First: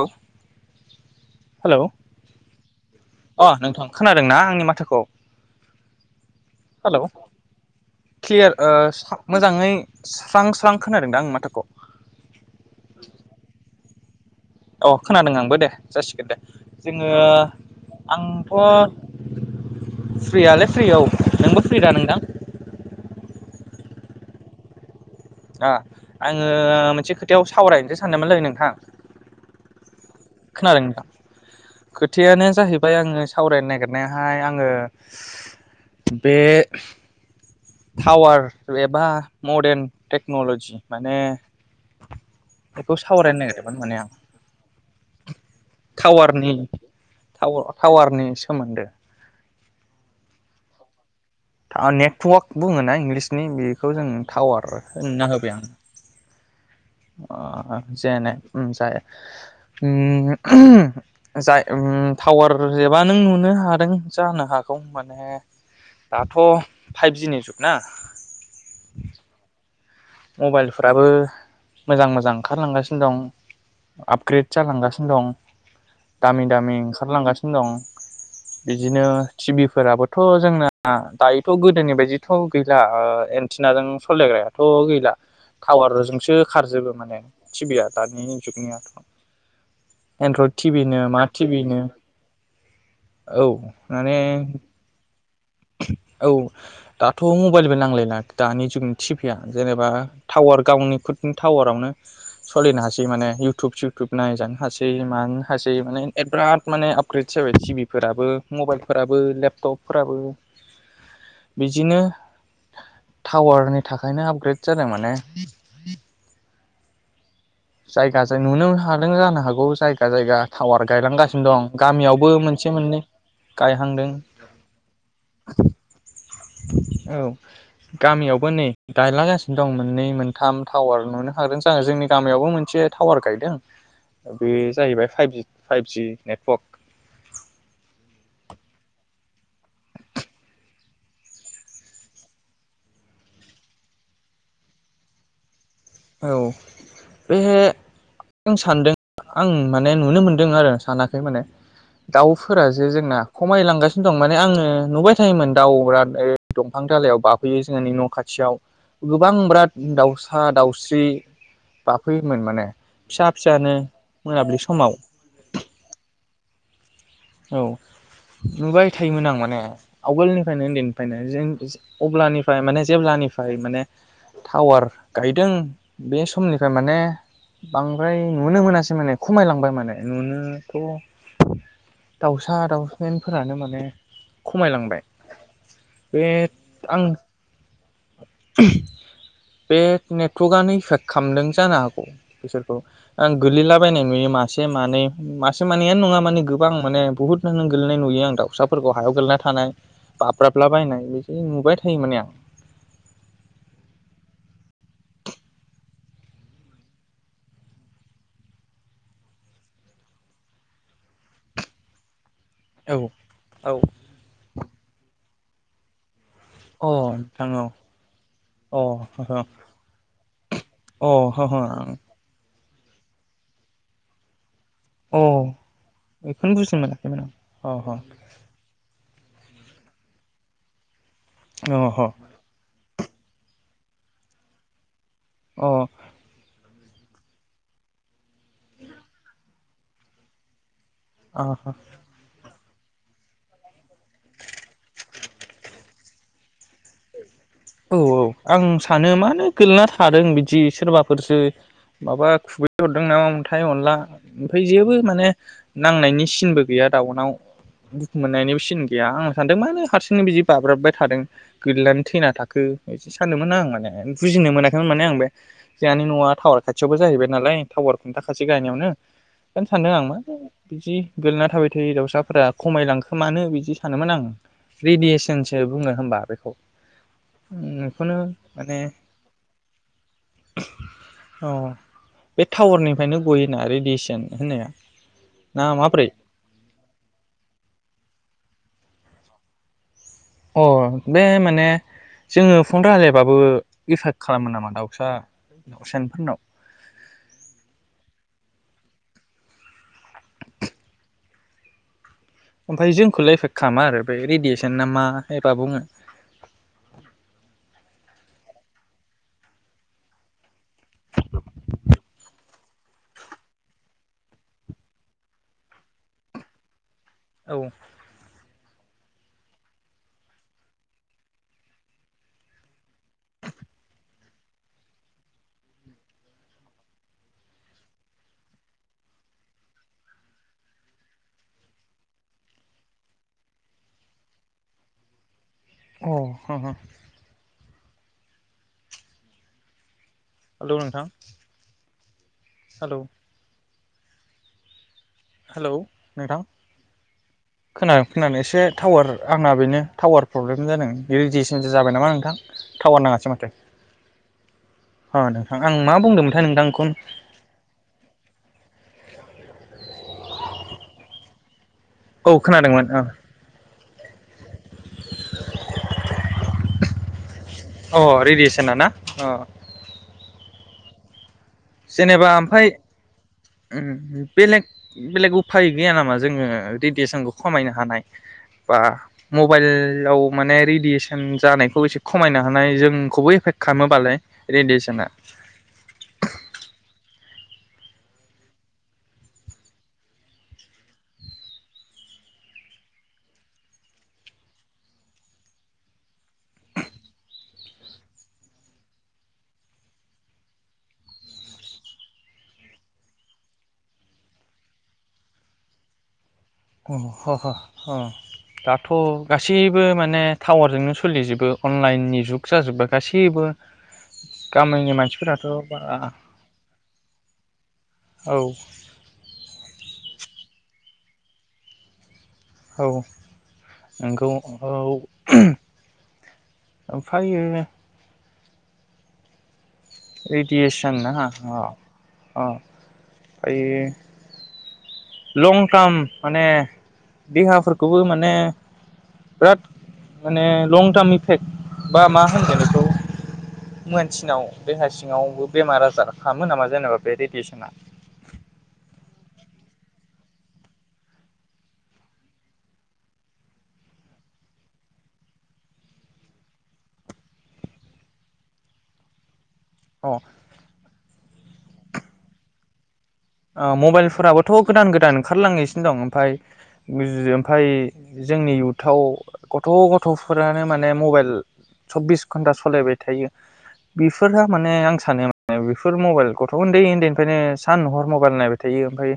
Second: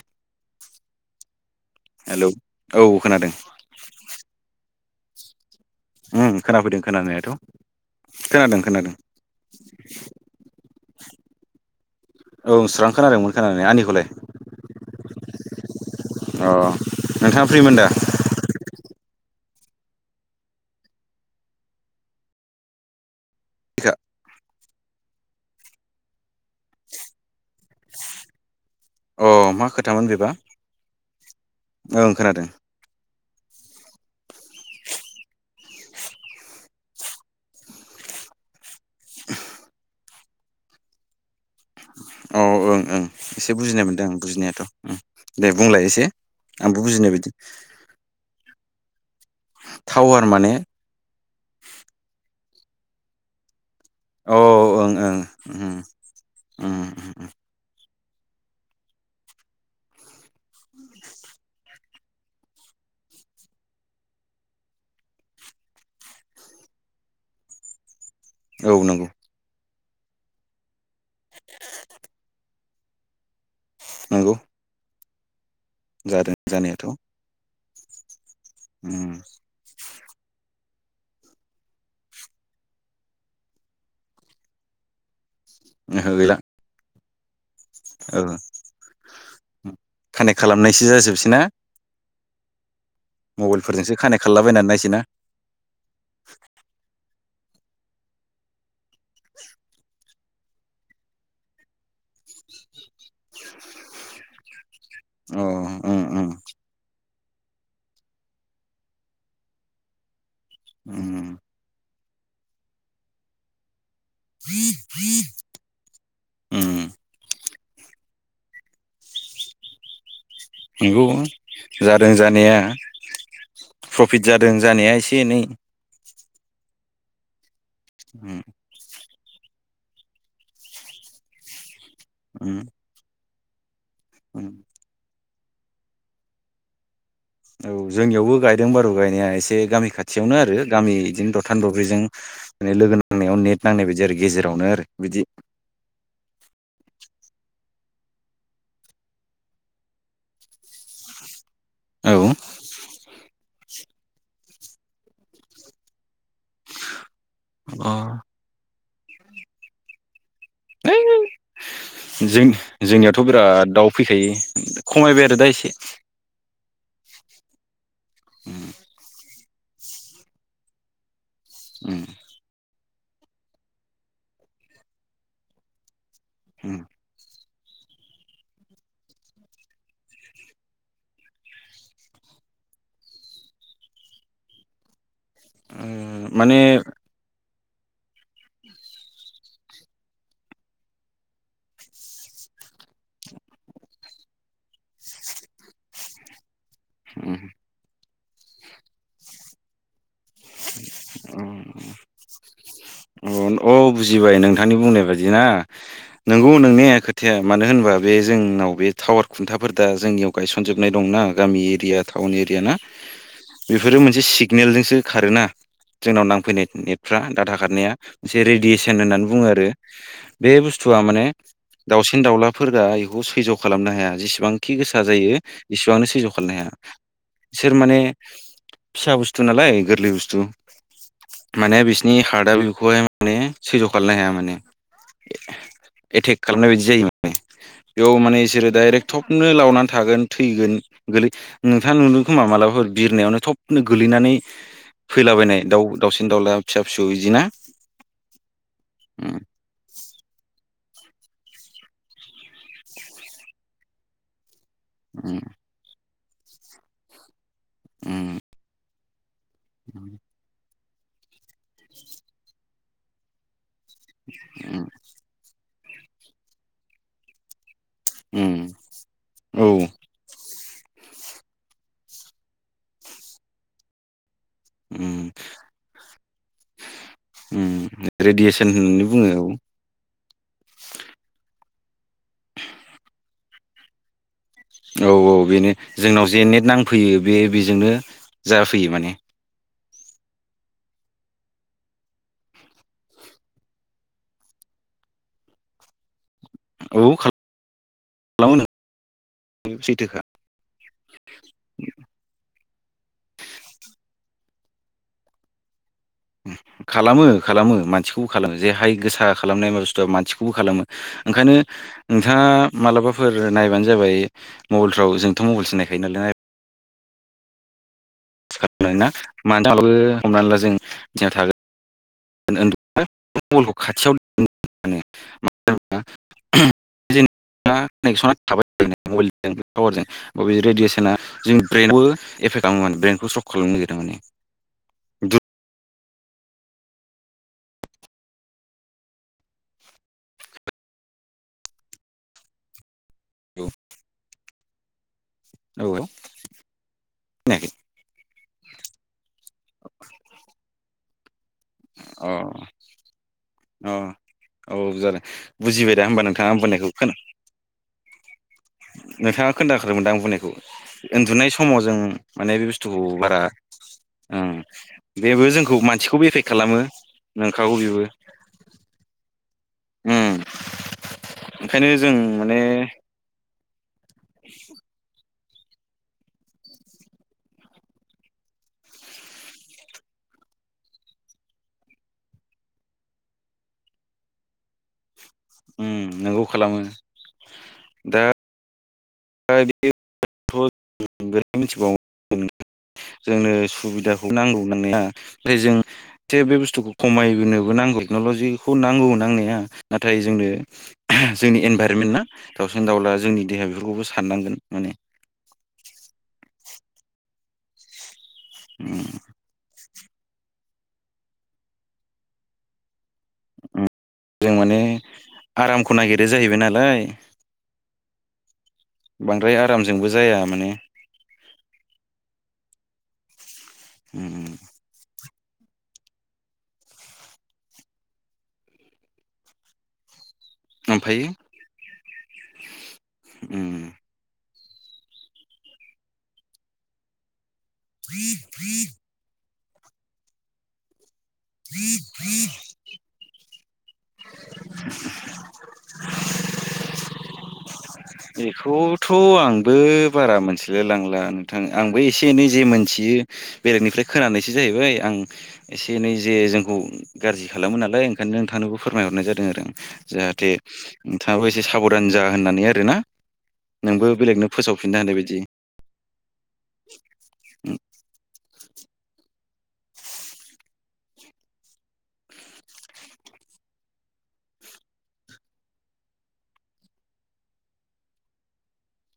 औ हेलौ औ खोनादों अ नोंथां खोनादोंना आंनि माथो उम खोनाफैदों [unintelligible] हेलौ खोनानायाथ' क्लियार खोनादों ओ खोनादों मोजाङै स्रां स्रां। खोनादोंदा आंनि माथाखौ? औ स्रां खोनादोंमोन खोनानाया, आंनिखौलाय? औ खोनादों आंबो दे। जासिगोन दे अ जोङो, नोंथाङा फ्रिमोन दा आंथ', [inaudible] फ्रियालाय फ्रि औ, नोंबो फ्रि दा नोंथां? ओ आङो मोनसे खोथायाव सावरायनोसो सानदोंमोनलै नोंथां। अ मा खो खोनादों नोंथां, ओं खोनादों खोथायानो जाहैबाय आङो सावरायनो नागिरनायहाय आङो [inaudible] बे टावार एबा मडार्न टेक्न'लजि माने औ ओं बेखौ ओं सावरायनो एसे नागिरमोन बुजिनाय माने मोनदों आं। बुजिनायाथ' उम दे बुंलाय एसे टावारनि आंबो बुजिनाय बायदि टावारनि सोमोन्दो। टावार माने था नेटवार्क बुङो ना इंलिसनि बे खौ जों औ टावार होनना होबाय आं। ओम। ओ जेने- ओम जा- ओम [unintelligible] जाय ओम टावार जबा नों नुनो हादों जानो हागौ माने दाथ' फाइभजिनि जुग ना। औ नंगौ। मबाइलफ्राबो मोजां मोजां ओंखारलांगासिनो दं। नंगौ आपग्रेड जालांगा दं। जादों दामि दामि जानायाथ' ओंखारलांगा दं। बिदिनो उम टि भि फोराबो थ' जोंना दायोथ' गोदोनि बायदिथ' गैला एन्टिनाजों सलिायग्रायाथ' गै ला। ओहो टावारजोंसो गैला खारजोबबो। माने टि भि या ओ दानि जुगनियाथ'। कानेक्ट एनड्रइड टि खालामनायसो भि नो मा जाजोबसै ना टि भि नो औ मबाइलफोरजोंसो माने कानेक्ट खालामलाबायनानै नायसै ना औ दा थ' मबाइलबो नांलायला दानि जुगनि टिफिया जेनेबा टावार गावनिफोरनि टावारावनो सलिनो हासै माने इउटुब सिटुब नायजानो अ हासि [unintelligible] उम माने उम आप आपग्रेड जाबाय टि भि फोराबो मबाइलफोराबो लेपटपफोराबो उम बिदिनो टावारनि थाखायनो आपग्रेड जादों माने उम जायगा जों नुनो हादों जानो हागौ जायगा जायगा टावार नंगौ गायलांगासिनो दं जादों गामियावबो जानाया मोनसे मोननै गायहांदों प्रफिट जादों जानाया एसे एनै औ उम गामियावबो नै गायलागासिनो दं मोननै मोनथाम टावार नुनो हादों [unintelligible] जोंनि गामियावबो उम मोनसे टावार गायदों [unintelligible] उम बे जाहैबाय फाइभजि फाइभजि नेटवर्क औ जोंनियावबो गायदों बारु गायनाया एसे गामि खाथियावनो आरो गामि बिदिनो दथान दब्रैजों माने लोगो नांनायाव नेट नांनाय बायदि आरो गेजेरावनो आरो बिदि औ बेह सानदों आं माने नुनो मोनदों आरो सानाखै माने औ दाउफोर जे जोंना खमायलांगासिनो दं माने आङो ओ नुबाय थायोमोन दाउ रा दंफां दालायाव बाफै बियो जोंहानि अ न' खाथियाव गोबां बिराद दाउसा दा हैइ जों जोंनियावथ' फिसा बिराद फिसानो दाउ फैखायो मोनाबिलि समाव खमायबाय आरो दा एसे औ नुबाय थायोमोन आं माने [unintelligible] आवगोलनिफ्रायनो उन्दैनिफ्रायनो जों उम अब्लानिफ्राय माने जेब्लानिफ्राय माने टावार गायदों बे समनिफ्राय उम माने बांद्राय नुनो मोनासै माने खमायलांबाय माने नुनोथ' दाउसा दाउसामेनफोरानो माने खमायलांबाय ओ [inaudible] बे माने आं [inaudible] बे नेटवर्कआनो इफेक्ट खालामदों जानो हागौ बिसोरखौ आं गोलैलाबायनाय नुयो मासे मानै मासे मानैआनो नङा माने गोबां माने उम बहुथ नां गोलैनाय नुयो आं दाउसाफोरखौ हायाव गोलैना थानाय बाब्राबला बायनाय बिदि नुबाय थायो माने आं [inaudible] अ औ बुजिबाय नोंथांनि बुंनाय बादि [unintelligible] नंगौ नोंनाया खोथाया मानो होनबा बे जोंनाव बे टावार खुन्थाफोर दा जोंनियाव गायसनजोबनाय दंना गामि एरिया [unintelligible] टाउन एरिया ना औ बेफोरो मोनसे सिगनेलजोंसो खारोना ट्रेननाव नां फैनाय नेटफ्रा अ डाटा नोंथां खारनाया मोनसे औ रेडियेसन अ होननानै हो बुङो आरो बे बुस्थुआ अ माने हो हो आं दाउसिन दाउला फोरदा एखौ सैज' खालामनो हाया जेसेबां खि गोसा अ जायो इसिबांनो सैज खालामनो बेखौनो हाया बुजिनो मोनाखैमोन बिसोर आं अ ह माने फिसा बुस्थु नालाय गोरलै बुसथु माने अ ह बिसिनि हार्द आ बेखौहाय माने सैज खालामनो हाया माने अ एथेक खालामनायब्ला जायो माने बेयाव माने बिसोरो डाइरेक्ट थपनो लावनानै थागोन थैगोन गोलै आ हा नोंथाङा नुदों खोमा मालाबा फोर बिरनायावनो थबनो गोलैनानै दावसिन दावलाया फिसा फिसौ इदिना औ औ आं सानो मानो गोलैना थादों बिदि सोरबा फोरसो माबा खुबै हरदों नामा अन्थाइ अनला खै जेबो माने नांनायनिस सिनबो गैया दाउनाव दुखु मोननायनिबो सिन गैयाआं सानदों मानो हारसिंनो बिदि बाब्राबबाय थादों गोलैनानै थैना थाखो खो इदिसो सानदोंमोन आं माने बुजिनो मोनाखैमोन माने आं बै जोंहानि न'आ टावार खाथियावबो जाहैबाय नालाय टावार खुन्थाखासे गायनायावनो औ सानदों आं मानो बिदि गोलैना थाबाय थायो दावउसाफोरा खमायलांखो मानो बिदि सानोमोन आं। रेडियेसनसो बुङो होमबा बेखौ उम बेखौनो रेडियेसन माने होननानै बुङो औ अ बे टावारनिफ्रायनो गयोना रेडियेसन होननाया औ औ ना बेनो माब्रै जोंनाव जे नेट नांफैयो बे बेजोंनो जाफैयो माने अ बे माने जोङो फन्द रायलायबाबो इफेक्ट खालामो नामा दाउसा दाउ सेनफोरनाव? औ खालामो नों सैथोखा ओमफाय जोंखौलार एफेक्ट खालामा आरो बे रेडियेसन ना मा एबा बुङो? बेखौ खालामो जे हाय गोसा खालामनाया बुस्थु मानसिखौबो खालामो ओंखायनो नोंथाङा मालाबाफोर नायबानो जाबाय मबाइलफ्राव जोंथ' मबाइलसो नायखायो नालाय औ सिखारनाय ना मानो हमनानै ला जों थिया थागोन। [unintelligible] खाथियाव मा होना जेनेबा कानेकसना थाबाय बिदिनो मबेलजों पावारजों बे रेडियेसना जोंनि ब्रेनावबो एफेक्ट खालामो माने ब्रइेनखौ स्ट्रक खालामनो नागिरदों माने अ हा हा हेलौ नोंथां। हेलौ औ हेलौ औ नोंथां खोनायाखै खोना खोनानो एसे टावार आंना बेनो टावार प्रब्लेम जादों। बेयो जेस दिनि जाबाय नामा अ नोंथां टावार नाङासै माथो औ जादों अ नोंथां आं बुजिबाय मा दा होमबा बुंदोंमोनथाय नोंथाङा आं बुंनायखौ नोंथांखौ? खोना नोंथाङा खोन्दाखादोमोन दां आं बुंनायखौ उन्दुनाय सम समाव जों औ माने बे खोनादोंमोन बुस्थुखौ बारा उम बेबो जोंखौ मानसिखौबो इफेक खालामो नोंखागौ अ बेबो रेडियेसना ना अ उम ओंखायनो जों माने उम उम बेलग बेलेग उब उफाय गैया नामा जोङो रेडियेसनखौ खमायनो हानाय बा मबाइलाव माने रेडियेसन जानायखौ एसे खमायनो हानाय जोंखौबो एफेक्ट खालामोबालाय रेडियेसना उम नोंगौ खालामो दा दा इदि [unintelligible] मिथिगौ जोंनो सुबिदाखौ नांगौ नांनाया ओफ्राय जों थे बे बुस्थुखौ खमायोबो नांगौ टेक्न'लजिखौ नांगौ नांनाया नाथाय जोंनो जोंनि इनभारमेन्ट ना दाउसिन दाउला जोंनि देहाफोरखौबो स सारनांगोन माने अ ह ह ह दाथ' उम गासैब बो माने टावारजोंनो सोलिजोबो अनलाइननि जुग जाजोब्बाय। गासैबो उम जों माने गामिनि मानसिफोराथ' बारा आरामखौ नागिरो जाहैबाय नालाय औ बांद्राय आरामजोंबो जाया माने औ नोंगौ उम औ ओमफ्रायो रेडियेसन आहा ओमफायो अ अ उम ओमफायो लं टार्म माने देहाफोर [inaudible] बिराद माने लं टार्मनि फेक बा मा होनगोन बेखौ मानसिनाव देहा सिङावबो बेमार आजार खालामो नामा जेनेबा बे रेडियसना थ' आंबो बारा मोनथिलाय लांला नोंथां आंबो एसे एनै जे मोनथियो बेलेगनिफ्राय खोनानायसो जाहैबाय आं एसे एनै जे जोंखौ गाज्रि खालामो नालाय ओंखायनो नोंथांनोबो फोरमायहरनाय जादों आरो आं जाहाथे नोंथाङाबो एसे साबधान जा होननानै आरो दोना आ मबाइलफोराबोथ' गोदान हानाय गोदान बायदि ओंखारलांगासिनो दं ओमफाय [unintelligible] ओमफाय जोंनि इउथ थाव गथ' गथ'फोरानो माने मबाइल सब्बिस घन्टा सालायबाय थायो बिफोरहा माने आं सानो माने बेफोर मबाइल गथ' उन्दै उन्दैनिफ्रायनो सान नहर म बाइल नायबाय थायो ओमफ्राय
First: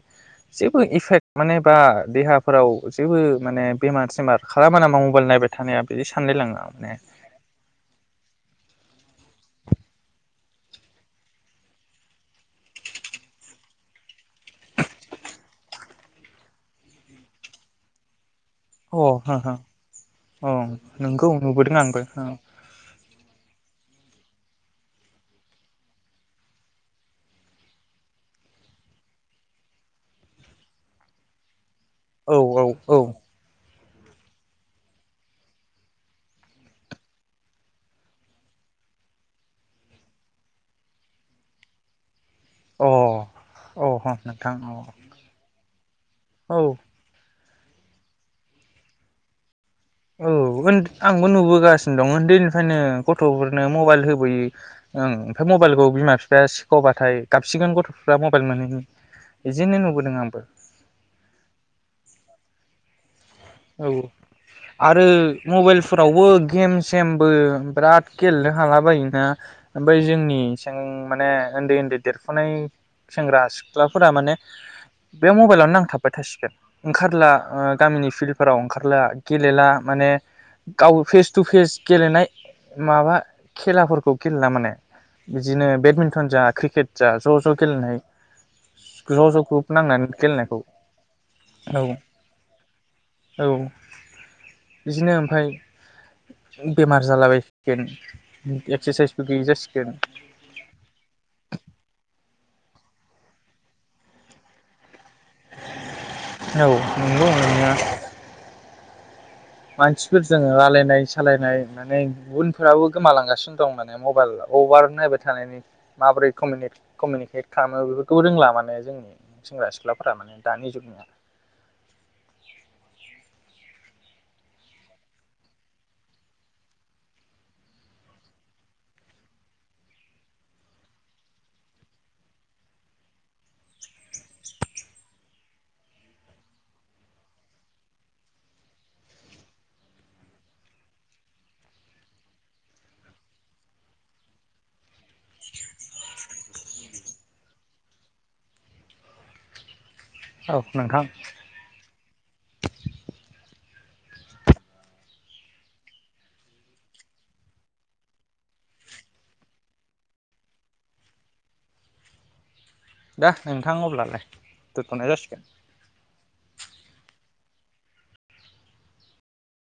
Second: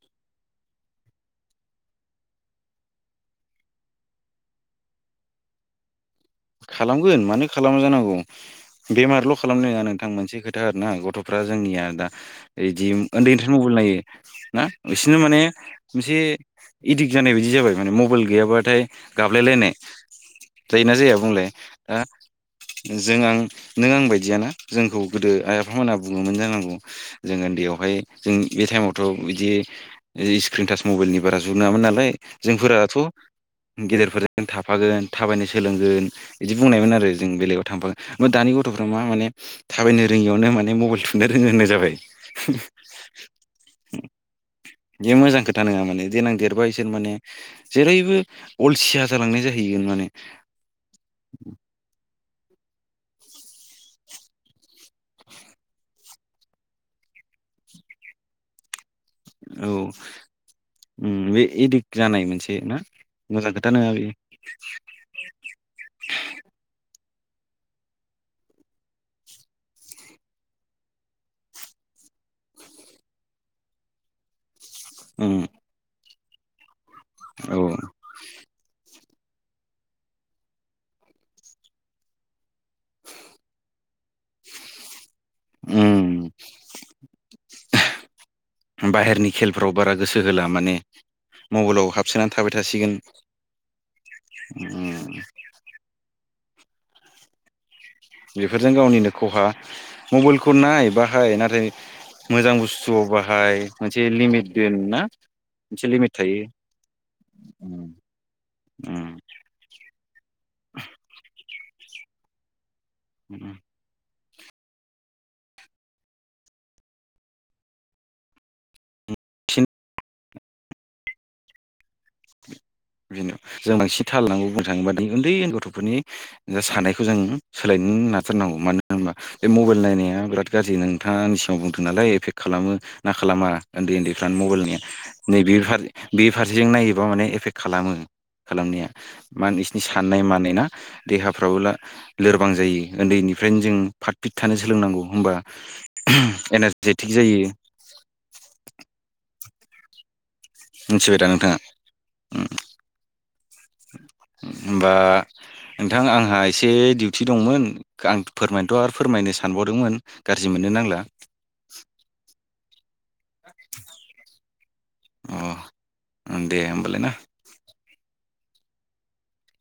जेबो इफेक्ट माने बा देहाफोराव जेबो माने बेमार सेमार खालामा नामा मबाइल नायबाय थानाया बिदि सानलायलाङो आं माने अ खालामगोन मानो खालामा जानांगौ बेमारल' खालामनो नोङा नोंथां मोनसे खोथा आरोना गथ'फ्रा जोंनिया दा इदि उन्दैनिफ्राय मबाइल नायो ना बिसिनो माने मोनसे एदिक जानाय बायदि जाबाय माने मबाइल गैयाबाथाय हो हो गाबलायलायनाय औ जायोना जाया नोंगौ नुबोदों आ आंबो जों आं नों आं बायदियानो जोंखौ गोदो आइ आफामोनहा बुङोमोन जानांगौ जों उन्दैयावहाय जों बे टाइमावथ' बिदि स्क्रिन टाच मबाइलनि बारा जु नोङामोन नालाय औ औ जोंफोराथ' औ गेदेरफोरजों थाफागोन थाबायनो सोलोंगोन। बिदि बुंनायमोन आरो जों बेलेगाव थांफागोन मा दानि गथ'फ्रा मा माने थाबायनो रोङियावनो माने मबाइल थुनो रोङो होननाय जाबाय। औ अ ह नोंथां अ बे मोजां खोथा नोङा माने देनां औ देरबा इसोर माने जेरैबो अलसिया जालांनाय जायो। हैगोन माने औ आंबो नुबोगासिनो दङ उन्दैनिफायनो गथ'फोरनो मबाइल होबोयो ओं ओमफ्राय मबाइलखौ बिमा बिफाया सिखबाथाय गाबसिगोन गथ'फ्रा मबाइल मोनिनि औ ओम बे एदिक्ट जानाय मोनसे ना मोजां खोथा औ नङा बेयो आरो मबाइलफोरावबो गेमस सेमबो बिराद गेलेनो हाला बायोना बै जोंनि सें माने उन्दै उन्दै देरफुनाय सेंग्रा सिख्लाफोरा माने बे उम मबाइलावनो नांथाब बाय थासिगोन? ओंखारला औ ओ गामिनि फिल - ला गेलेला माने गावबो फेस टु फेस गेलेनाय माबा खेलाफोरखौ गेलेला माने बिदिनो बेडमिन्टन उम जा क्रिकेट जा ज' ज' गेलेनाय ज' बाहेरनि ज' खेलफ्राव ग्रुप बारा नांनानै गोसो होला गेलेनायखौ, माने मबाइलाव हाबसोनानै थाबाय थासिगोन औ औ उम बिदिनो ओमफाय बेमार जालाबायो बेफोरजों गावनिनो खहा जासिगोन मबेलखौ नाय बाहाय नाथाय मोजां बुस थुआव बाहाय मोनसे लिमित दोन ना? मोनसे लिमिट थायो औ नोंगौ नंनाया उम [unintelligible] आबो गोमालांगासिनो बांसिन दं माने म बाइल अभार नायबाय थानायनि माबोरै कमिनेट-कमिउनिकेट खालामो बेफोरखौबो रोंला माने जोंनि सेंग्रा सिख्लाफोरा माने दानि जुगनिया। बेनो जों बांसिन थाल लाबा मोजांबादि ओन्दै ओन्दै गथ'फोरनि जा साननायखौ जों सोलायनो नाजाथारनांगौ मानो होनबा बे मबाइल नायनाया बिराद गाज्रि नोंथांनि सिगाङाव बुंदों नालाय एफेक्ट खालामो ना खालामा? ओन्दै ओन्दै [unintelligible] नैबे फारि बे फारसेजों नायोबा माने एफेक्ट खालामो खालामनाया मा बिसिनि साननाय मानाय ना देहाफ्राबो ला लोरबां जायो। ओन्दैनिफ्रायनो जों फाट फिट थानो सोलोंनांगौ होमबा एनारजेटिक जायो। औ नोंथां मिथिबाय दा नोंथाङा? उम। होमबा नोंथां आंहा एसे डिउटि दंमोन आं फोरमायनोथ' आरो फोरमायनो सानबावदोंमोन गारजि मोननो नांला। दे नोंथां अब्लालाय दोन्थ'नाय जासिगोन। अ दे [inaudible]